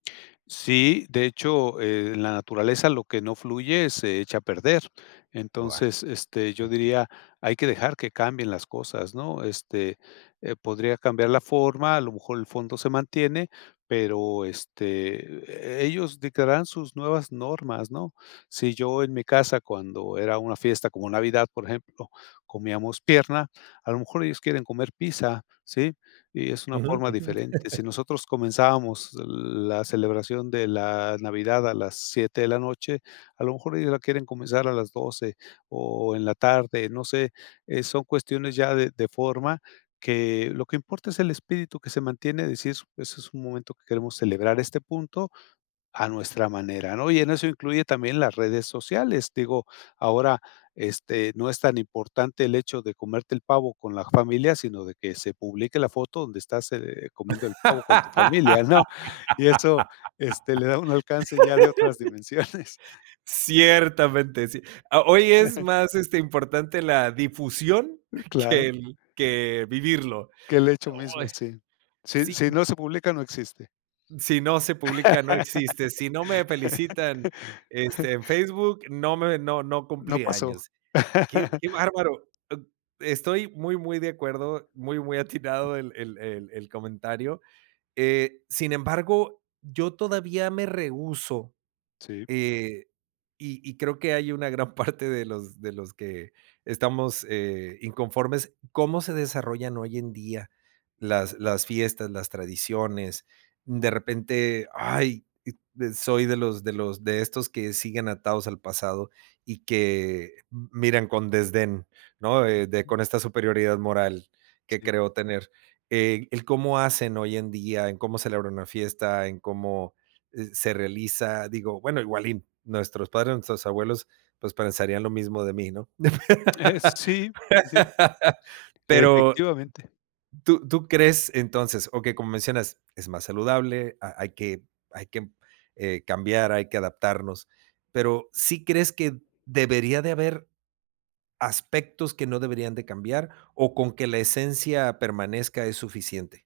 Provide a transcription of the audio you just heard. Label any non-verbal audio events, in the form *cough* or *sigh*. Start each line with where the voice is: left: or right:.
left: Sí, de hecho, eh, en la naturaleza lo que no fluye se echa a perder.
right: Buah.
left: Entonces, este, yo
right: Okey.
left: diría: "Hay que dejar que cambien las cosas", ¿no? Este, eh, podría cambiar la forma, a lo mejor el fondo se mantiene, pero, este, e ellos dictarán sus nuevas normas, ¿no? Sí, yo en mi casa, cuando era una fiesta como Navidad, por ejemplo, comíamos pierna, a lo mejor ellos quieren comer pizza, ¿sí? Y es una
right: Ujú,
left: forma
right: ujú.
left: diferente. Si
right: *giggles*
left: nosotros comenzábamos la celebración de la Navidad a las 7 de la noche, a lo mejor ellos la quieren comenzar a las 12, o, en la tarde, no sé. Eh, son cuestiones ya de de forma que lo que importa es el espíritu que se mantiene, decir: "Eso es un momento que queremos celebrar, este punto a nuestra manera", ¿no? Y en eso incluye también las redes sociales. Digo, ahora, este, no es tan importante el hecho de comerte el pavo con la familia, sino, de que se publique la foto donde estás, eh, comiendo el pavo con tu familia,
right: *laughs*
left: ¿no? Y eso, este, le da un alcance ya de otras dimensiones. *chuckles*
right: Ciertamente, sí. Ah, hoy es
left: *giggles*
right: más, este, importante, la difusión *giggles* que
left: Claro.
right: el que vivirlo.
left: Que el hecho
right: Oh.
left: mismo, sí. Si
right: Si
left: si no se publica, no existe.
right: si no se publica, no existe, si no me felicitan, este, en
left: *laughs*
right: Facebook no me no no
left: No
right: cumplí
left: pasó.
right: años. Qué qué
left: *laughs*
right: bárbaro, b estoy muy, muy de acuerdo, muy, muy atinado el el el comentario. Eh, sin embargo, yo todavía me rehúso,
left: Sí.
right: eh, y y creo que hay una gran parte *chuckles* de los de los que estamos, eh, inconformes como se desarrollan hoy en día las, las fiestas, las tradiciones. De repente, ay, d soy de los de los de estos que siguen atados al pasado y que miran con desdén, ¿no? De de con esta superioridad moral que
left: Sí.
right: creo tener. El cómo hacen hoy en día, en cómo celebra una fiesta, en cómo, eh, se realiza, digo, bueno, igual y nuestros padres, nuestros abuelos, pues, pensarían lo mismo de mí, ¿no?
left: Eh,
right: *laughs*
left: sí, sí.
right: Pero
left: Efectivamente.
right: tú tú crees entonces, okey, como mencionas, es más saludable, ha hay que hay que cambiar, hay que adaptarnos. Pero, ¿sí crees que debería de haber aspectos que no deberían de cambiar, o, con que la esencia permanezca es suficiente?